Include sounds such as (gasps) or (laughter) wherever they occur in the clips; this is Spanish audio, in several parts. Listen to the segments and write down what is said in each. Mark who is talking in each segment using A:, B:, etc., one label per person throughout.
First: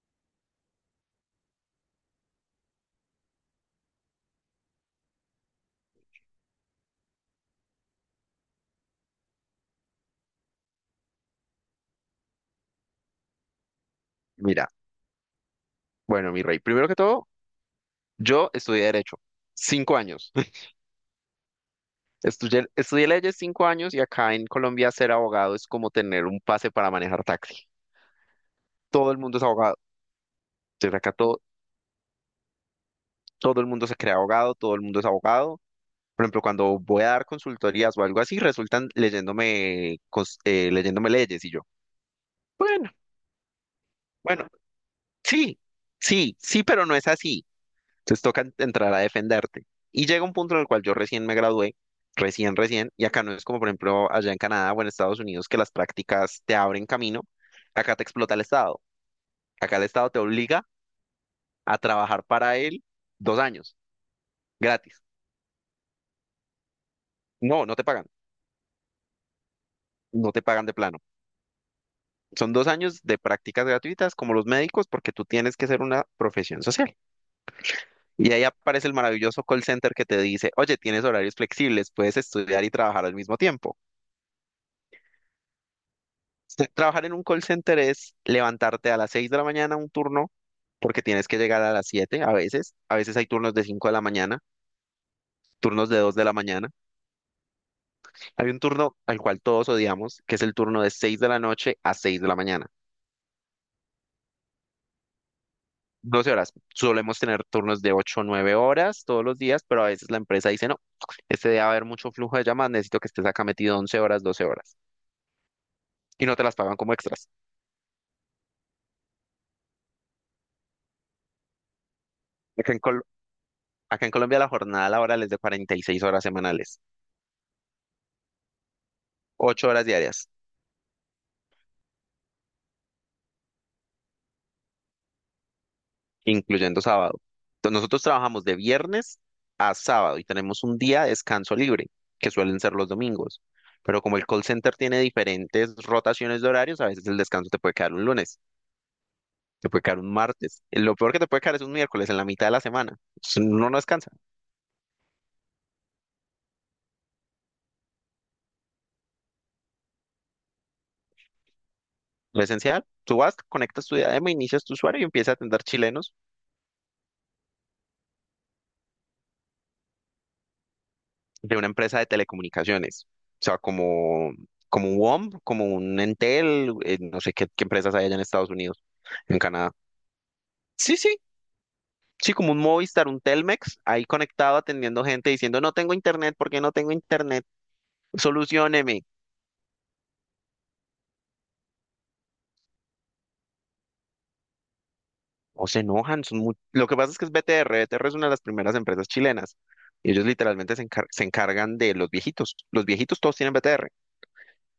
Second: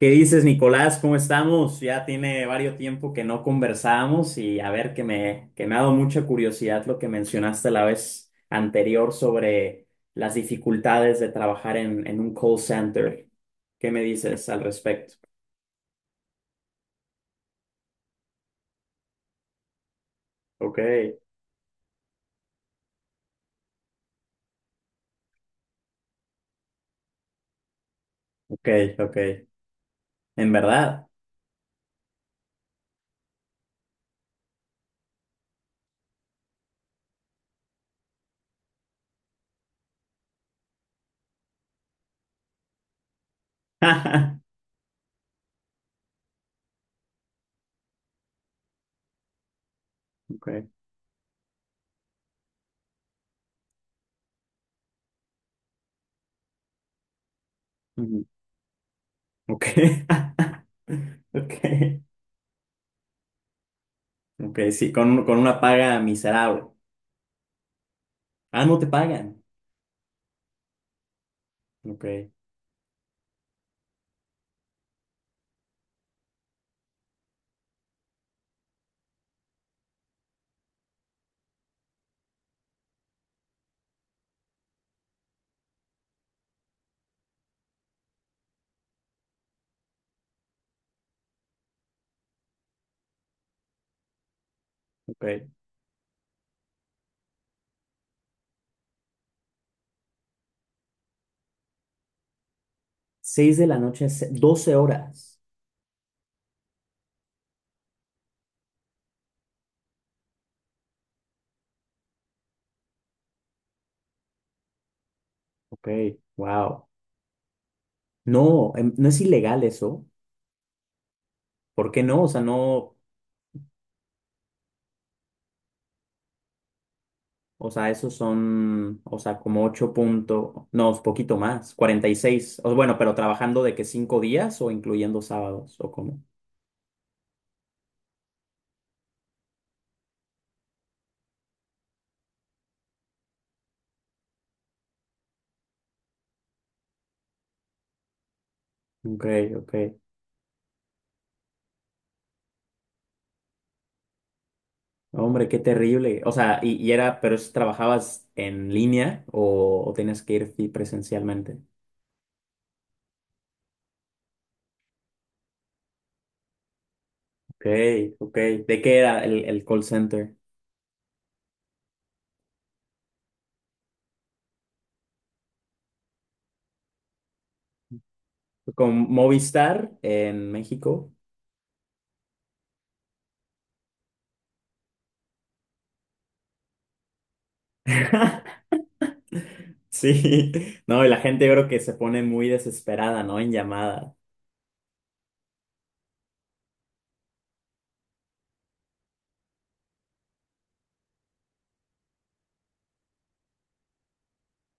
A: ¿Qué dices, Nicolás? ¿Cómo estamos? Ya tiene varios tiempo que no conversamos y a ver que me ha dado mucha curiosidad lo que mencionaste la vez anterior sobre las dificultades de trabajar en un call center. ¿Qué me dices al
B: Mira,
A: respecto?
B: bueno, mi rey, primero que todo, yo estudié Derecho, 5 años. (laughs)
A: Ok,
B: Estudié leyes 5 años y acá en Colombia ser abogado es como tener un pase para manejar taxi.
A: ok,
B: Todo
A: ok.
B: el mundo es abogado.
A: ¿En
B: Desde
A: verdad?
B: acá todo el mundo se crea abogado, todo el mundo es abogado. Por ejemplo, cuando voy a dar consultorías o algo así, resultan leyéndome, leyéndome leyes y yo, bueno, bueno,
A: (laughs)
B: sí, sí, sí, pero no es así. Entonces toca entrar a defenderte. Y llega un
A: Ok,
B: punto en el cual yo recién me gradué, recién, recién, y acá no es como por ejemplo allá en Canadá o en Estados Unidos que las prácticas te abren camino, acá te
A: ujú,
B: explota el Estado,
A: ok,
B: acá el Estado te obliga
A: (laughs) ok,
B: a trabajar para él 2 años,
A: ok, sí,
B: gratis.
A: con una paga miserable.
B: No, no te pagan,
A: Ah, no te pagan.
B: no te pagan de plano.
A: Ok,
B: Son 2 años de prácticas gratuitas como los médicos porque tú tienes que ser una profesión social. Y ahí aparece el maravilloso call center que te dice, oye, tienes horarios flexibles, puedes estudiar y trabajar al mismo tiempo. Trabajar en un call center es levantarte a las 6 de la mañana un turno, porque tienes que llegar a las siete, a veces. A veces hay turnos de 5 de la mañana,
A: ok.
B: turnos de 2 de la mañana. Hay un turno al cual todos odiamos, que es el turno de 6 de la noche a 6 de la mañana.
A: Seis de la noche, 12 horas.
B: doce horas. Solemos tener turnos de 8, o 9 horas todos los días, pero a veces la empresa dice, no, este día va a haber mucho flujo de llamadas, necesito que estés acá metido 11 horas, 12 horas.
A: Ok,
B: Y no te las pagan
A: wow.
B: como extras.
A: No, no es ilegal eso. ¿Por qué no? O sea,
B: Acá en,
A: no,
B: Col- acá en Colombia la jornada laboral es de 46 horas semanales,
A: o sea, esos son, o sea, como
B: 8 horas
A: ocho
B: diarias.
A: puntos, no, es poquito más, 46. O, bueno, pero trabajando de que cinco días o incluyendo sábados o cómo.
B: Incluyendo sábado. Entonces, nosotros trabajamos de viernes a sábado y tenemos un día de descanso libre, que suelen ser los domingos. Pero como el call center tiene diferentes rotaciones de horarios, a veces el descanso te puede quedar un lunes,
A: Ok,
B: te
A: ok.
B: puede quedar un martes. Lo peor que te puede quedar es un miércoles en la mitad de la semana. Entonces, uno no descansa.
A: Hombre, qué terrible. O sea, y era, pero ¿trabajabas en línea o tenías que ir presencialmente?
B: Lo esencial, tú vas, conectas tu diadema, inicias tu usuario y empiezas a atender chilenos
A: Ok, ok. ¿De qué era el call center?
B: de una empresa de telecomunicaciones. O sea, como un WOM, como un Entel, no sé qué empresas hay allá en Estados Unidos,
A: Con
B: en Canadá.
A: Movistar en
B: Sí,
A: México.
B: sí, sí, como un Movistar, un Telmex, ahí conectado atendiendo gente diciendo, no tengo internet, ¿por qué no tengo internet?
A: (laughs)
B: Solucióneme.
A: Sí, no, y la gente yo creo que se pone muy desesperada, ¿no? En llamada.
B: O se enojan. Lo que pasa es que es BTR, BTR es una de las primeras empresas chilenas. Y ellos literalmente se encargan de los viejitos. Los viejitos todos tienen BTR.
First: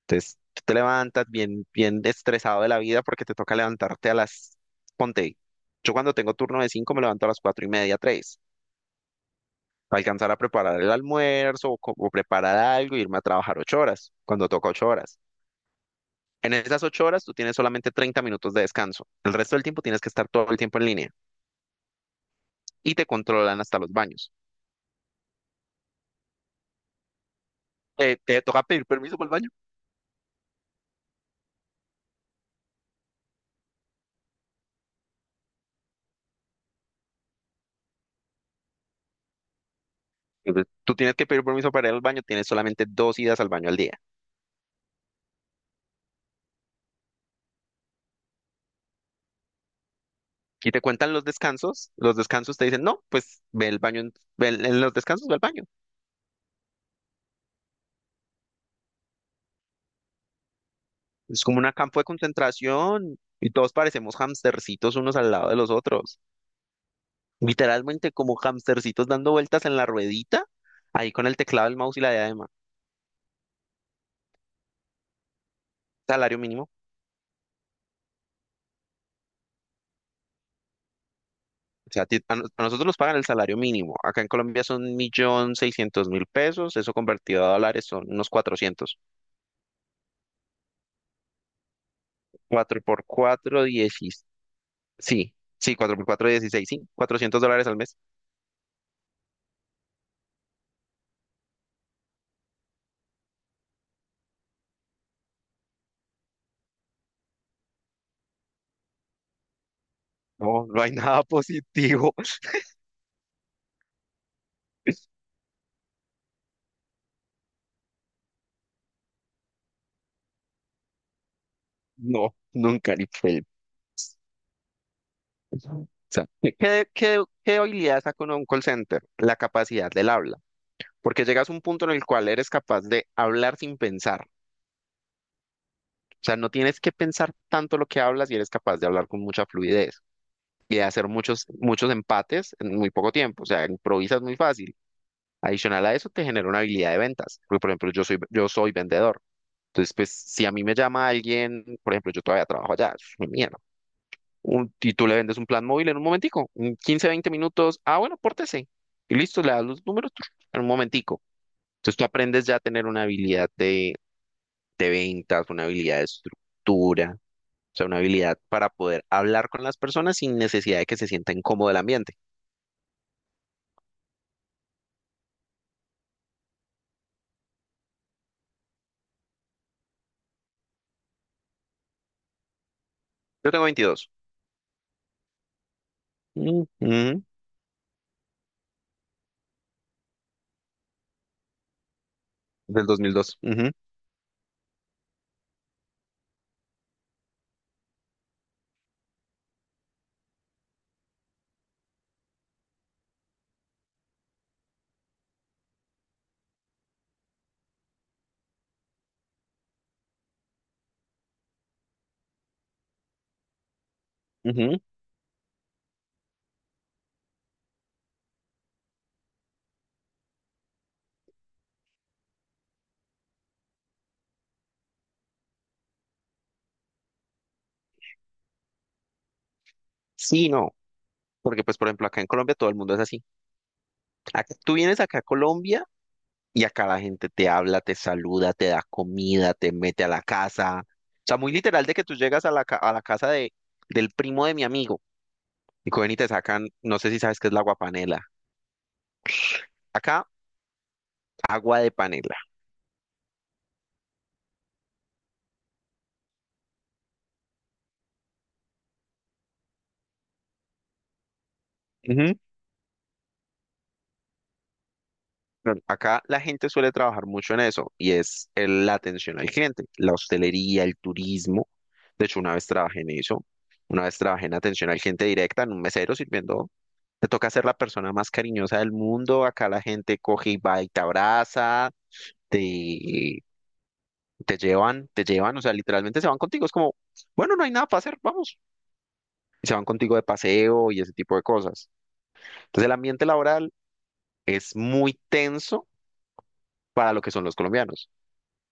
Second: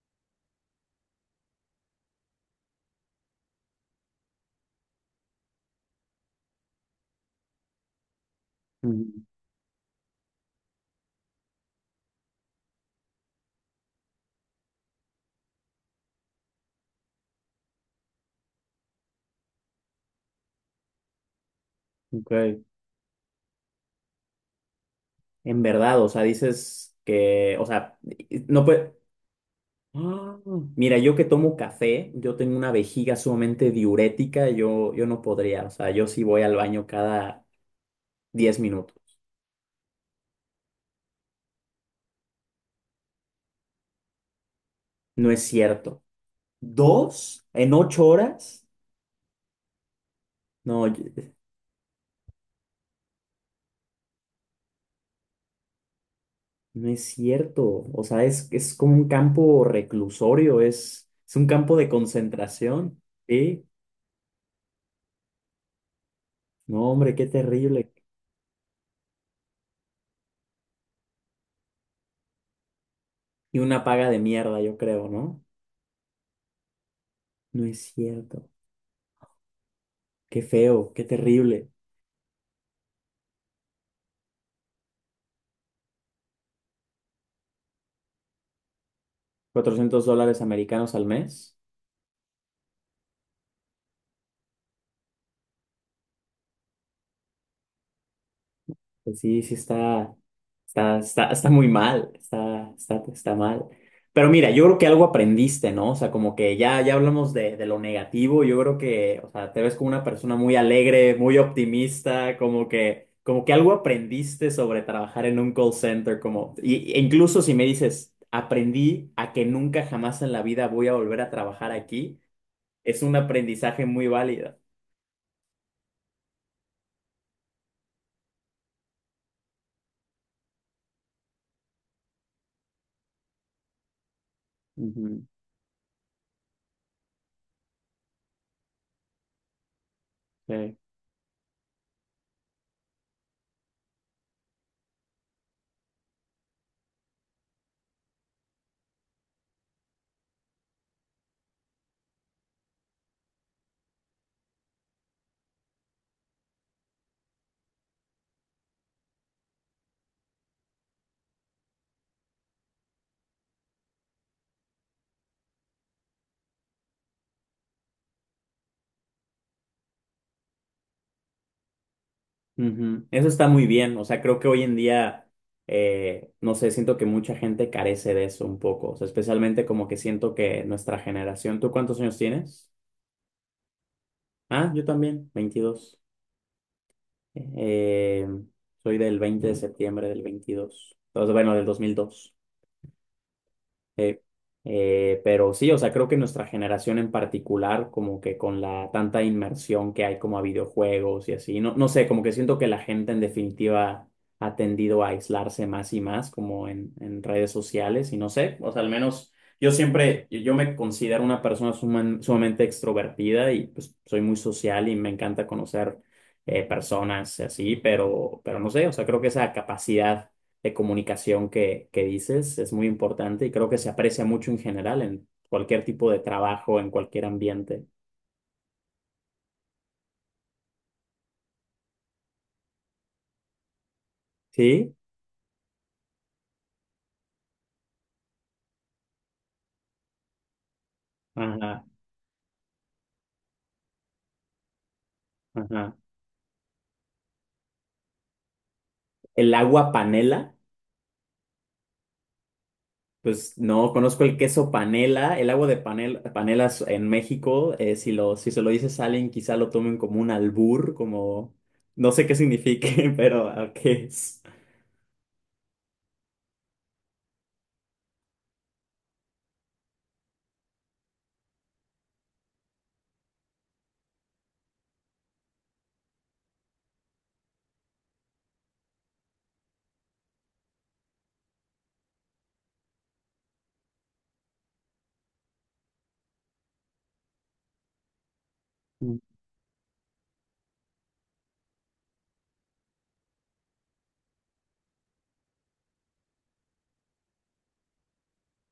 B: Entonces, tú te levantas bien, bien estresado de la vida porque te toca levantarte a las. Ponte, yo cuando tengo turno de 5 me levanto a las 4 y media, 3,
A: Mm,
B: alcanzar a preparar el almuerzo o preparar algo, irme a trabajar 8 horas, cuando toca 8 horas. En esas 8 horas tú tienes solamente 30 minutos de descanso. El resto del tiempo tienes que estar todo el tiempo en línea
A: ok.
B: y te controlan hasta los baños.
A: En verdad, o sea, dices que, o sea,
B: Te toca
A: no
B: pedir
A: puede...
B: permiso para el baño.
A: ¡Ah! Mira, yo que tomo café, yo tengo una vejiga sumamente diurética, yo no podría, o sea, yo sí voy al baño cada 10 minutos.
B: Entonces, tú tienes que pedir permiso para ir al baño, tienes solamente 2 idas al baño al día.
A: No es cierto. ¿Dos en 8 horas?
B: Y te
A: No,
B: cuentan los descansos te dicen, no, pues ve el baño, en los descansos ve al baño.
A: no es cierto. O sea, es como un campo reclusorio, es
B: Es
A: un
B: como un
A: campo de
B: campo de
A: concentración.
B: concentración y
A: ¿Sí?
B: todos parecemos hamstercitos unos al lado de los otros.
A: No, hombre, qué terrible.
B: Literalmente como hamstercitos dando vueltas en la ruedita, ahí con el teclado, el mouse y la diadema.
A: Y una paga de mierda, yo creo, ¿no?
B: Salario mínimo.
A: No es cierto. Qué feo, qué terrible.
B: O sea, a nosotros nos pagan el salario mínimo. Acá en Colombia son 1.600.000 pesos. Eso convertido a dólares son unos 400.
A: $400 americanos al mes.
B: Cuatro por 4 16. Sí, sí, 4 por 4 16. Sí, 400 dólares al mes.
A: Pues sí, sí está, está, está, está muy mal, está, está, está mal. Pero mira, yo creo que algo aprendiste, ¿no? O sea, como que ya, ya hablamos de lo negativo, yo creo que, o sea, te ves como una persona muy
B: No, no hay
A: alegre,
B: nada
A: muy
B: positivo.
A: optimista,
B: (laughs)
A: como que algo aprendiste sobre trabajar en un call center, como, y, e incluso si me dices, aprendí a que nunca jamás en la vida voy a volver a trabajar aquí,
B: No, nunca,
A: es
B: ni
A: un
B: fe.
A: aprendizaje muy válido.
B: O sea, ¿qué habilidad saca uno de un call center? La capacidad del habla. Porque llegas a un punto en el cual eres capaz de hablar sin pensar.
A: Ujú,
B: O sea, no tienes que pensar tanto lo que hablas y eres capaz de hablar con mucha fluidez. Y
A: sí.
B: de hacer muchos, muchos empates en muy poco tiempo. O sea, improvisas muy fácil. Adicional a eso, te genera una habilidad de ventas. Porque, por ejemplo, yo soy vendedor. Entonces, pues, si a mí me llama alguien, por ejemplo, yo todavía trabajo allá, eso es mi mierda. Y tú le vendes un plan móvil en un momentico, en 15, 20 minutos. Ah, bueno, pórtese. Y listo, le das los números tru, en un momentico. Entonces, tú aprendes ya a tener una habilidad de ventas, una habilidad de estructura, o sea, una habilidad para poder hablar con las personas sin necesidad de que se sienta incómodo el ambiente.
A: Ujú. Eso está muy bien, o sea, creo que hoy en día, no sé, siento que mucha gente carece de eso un poco, o sea, especialmente como que siento que nuestra generación, ¿tú cuántos años tienes?
B: Yo tengo 22.
A: Ah, yo también, 22.
B: Ujú.
A: Eh, soy del 20 de septiembre del 22 entonces, bueno, del 2002.
B: Del 2002. Ujú,
A: Eh, pero sí, o sea, creo que nuestra generación en particular, como que con la tanta inmersión que hay como a videojuegos y así, no, no sé, como que siento que la gente en definitiva ha tendido a aislarse más y más como en redes sociales y no sé, o sea, al menos yo siempre, yo me considero una persona sumamente extrovertida y pues soy muy
B: ujú.
A: social y me encanta conocer personas y así, pero no sé, o sea, creo que esa capacidad de comunicación que dices es muy importante y creo que se aprecia mucho en general en cualquier tipo de trabajo, en cualquier ambiente.
B: Sí, no, porque pues por ejemplo acá en Colombia todo el mundo es así. Tú
A: ¿Sí?
B: vienes acá a Colombia y acá la gente te habla, te saluda, te da comida, te mete a la casa. O sea, muy
A: Ajá,
B: literal de que tú llegas a la casa del primo de mi amigo y
A: ajá.
B: cogen y te sacan, no sé si sabes qué es la aguapanela.
A: El agua
B: Acá,
A: panela,
B: agua de panela.
A: pues no conozco el queso panela. El agua de panel, panelas en México, si lo, si se lo dices a alguien, quizá lo tomen como un albur, como no sé
B: Ujú.
A: qué signifique, (laughs) pero ¿a qué es?
B: Pero acá la gente suele trabajar mucho en eso y la atención al cliente, la hostelería, el turismo. De hecho, una vez trabajé en eso, una vez trabajé en atención al cliente directa, en un mesero sirviendo. Te toca ser la persona más cariñosa del mundo. Acá la gente coge y va y te abraza, te, te llevan, te llevan, o sea, literalmente se van contigo. Es como, bueno, no hay nada para hacer, vamos.
A: Mm,
B: Y se van contigo de paseo y ese tipo de cosas. Entonces, el ambiente laboral es muy tenso para lo que son los colombianos.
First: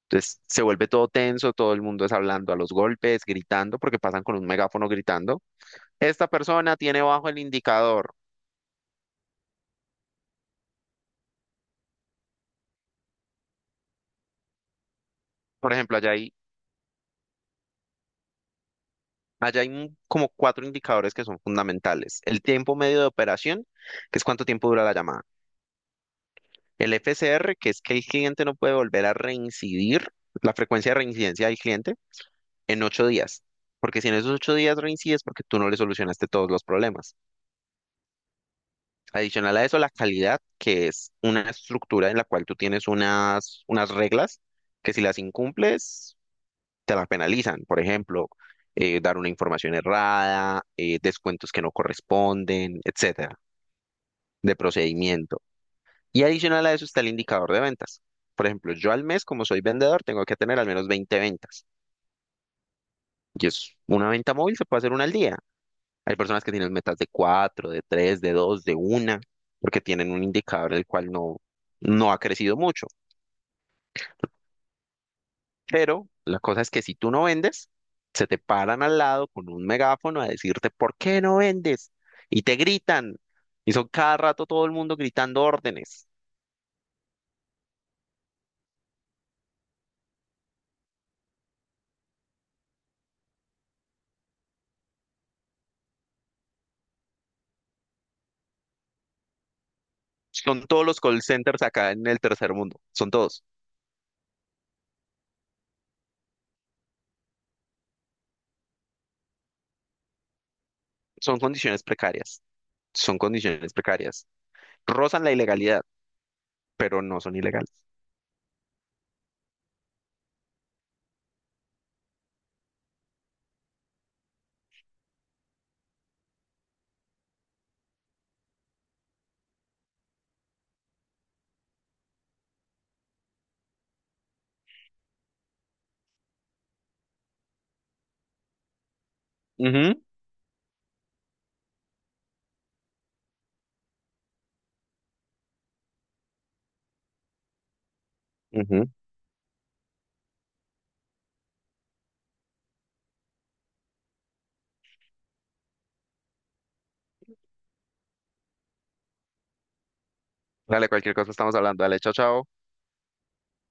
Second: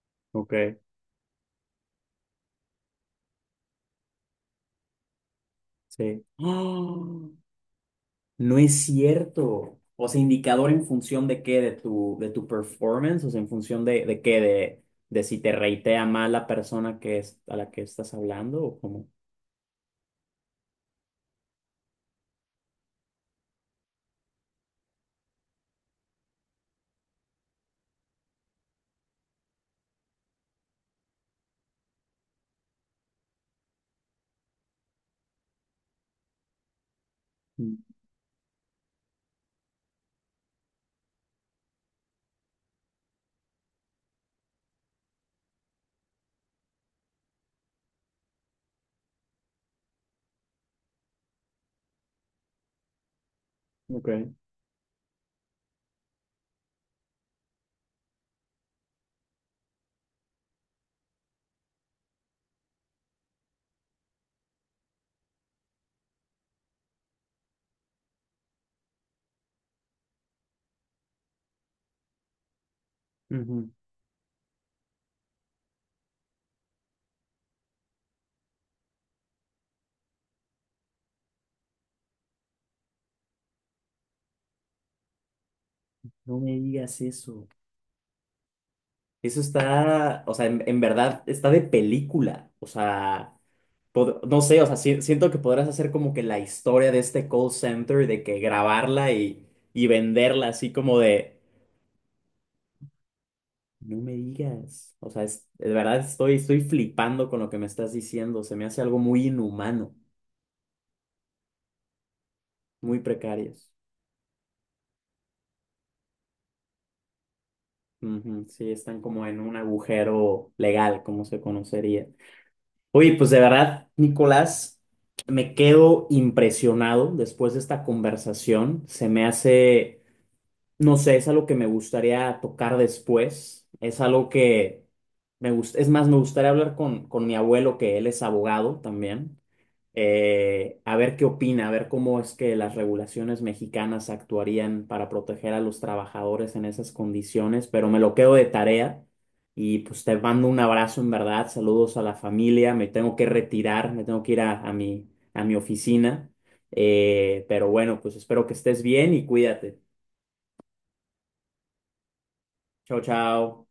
B: Entonces,
A: ok,
B: se vuelve todo tenso, todo el mundo es hablando a los golpes, gritando, porque pasan con un megáfono gritando.
A: sí.
B: Esta persona tiene bajo
A: (gasps)
B: el indicador.
A: No es cierto. O sea, indicador en función de qué, de tu performance, o sea, en función de qué, de si te
B: Por ejemplo,
A: reitea mal la persona que es, a la que estás hablando o cómo.
B: como cuatro indicadores que son fundamentales. El tiempo medio de operación, que es cuánto tiempo dura la llamada. El FCR, que es que el cliente no puede volver a reincidir, la frecuencia de reincidencia del cliente, en 8 días. Porque si en esos 8 días reincides, porque tú no le solucionaste todos los problemas.
A: Mm,
B: Adicional a eso, la calidad, que es una estructura en la cual tú tienes unas reglas que si las incumples, te la penalizan. Por ejemplo, dar una información errada, descuentos que no corresponden, etcétera,
A: ok.
B: de procedimiento. Y adicional a eso está el indicador de ventas. Por ejemplo, yo al mes, como soy vendedor, tengo que tener al menos 20 ventas. Y es una venta móvil, se puede hacer una al día. Hay personas que tienen metas de 4, de 3, de 2, de una, porque tienen un indicador el cual no, no ha crecido mucho.
A: Ujú.
B: Pero la cosa es que si tú no vendes, se te paran al lado con un megáfono a decirte, ¿por qué no vendes? Y te gritan. Y son cada rato todo el mundo gritando órdenes.
A: No me digas eso. Eso está, o sea, en verdad está de película. O sea, no sé, o sea, siento que podrás hacer como que la historia de este call center, de que grabarla y venderla
B: Son
A: así
B: todos
A: como
B: los call
A: de...
B: centers acá en el tercer mundo. Son todos.
A: No me digas. O sea, de verdad estoy, estoy flipando con lo que me estás diciendo. Se me hace algo muy inhumano,
B: Son condiciones precarias.
A: muy
B: Son
A: precarios.
B: condiciones precarias. Rozan la ilegalidad, pero no son ilegales.
A: Ujú, sí, están como en un agujero legal, como se conocería. Oye, pues de verdad, Nicolás, me quedo impresionado después de esta conversación. Se me hace no sé, es algo que me gustaría tocar después. Es algo que me gusta. Es más, me gustaría hablar con mi abuelo, que él es abogado también,
B: Ujú,
A: a ver qué opina, a ver cómo es que las regulaciones mexicanas actuarían para proteger a los trabajadores en esas condiciones, pero me lo quedo de
B: ujú.
A: tarea. Y pues te mando un abrazo en verdad, saludos a la familia, me tengo que retirar, me tengo que ir a mi oficina. Pero bueno, pues espero que estés bien y cuídate.
B: Dale, cualquier cosa estamos hablando. Dale, chao, chao.
A: Chao, chao.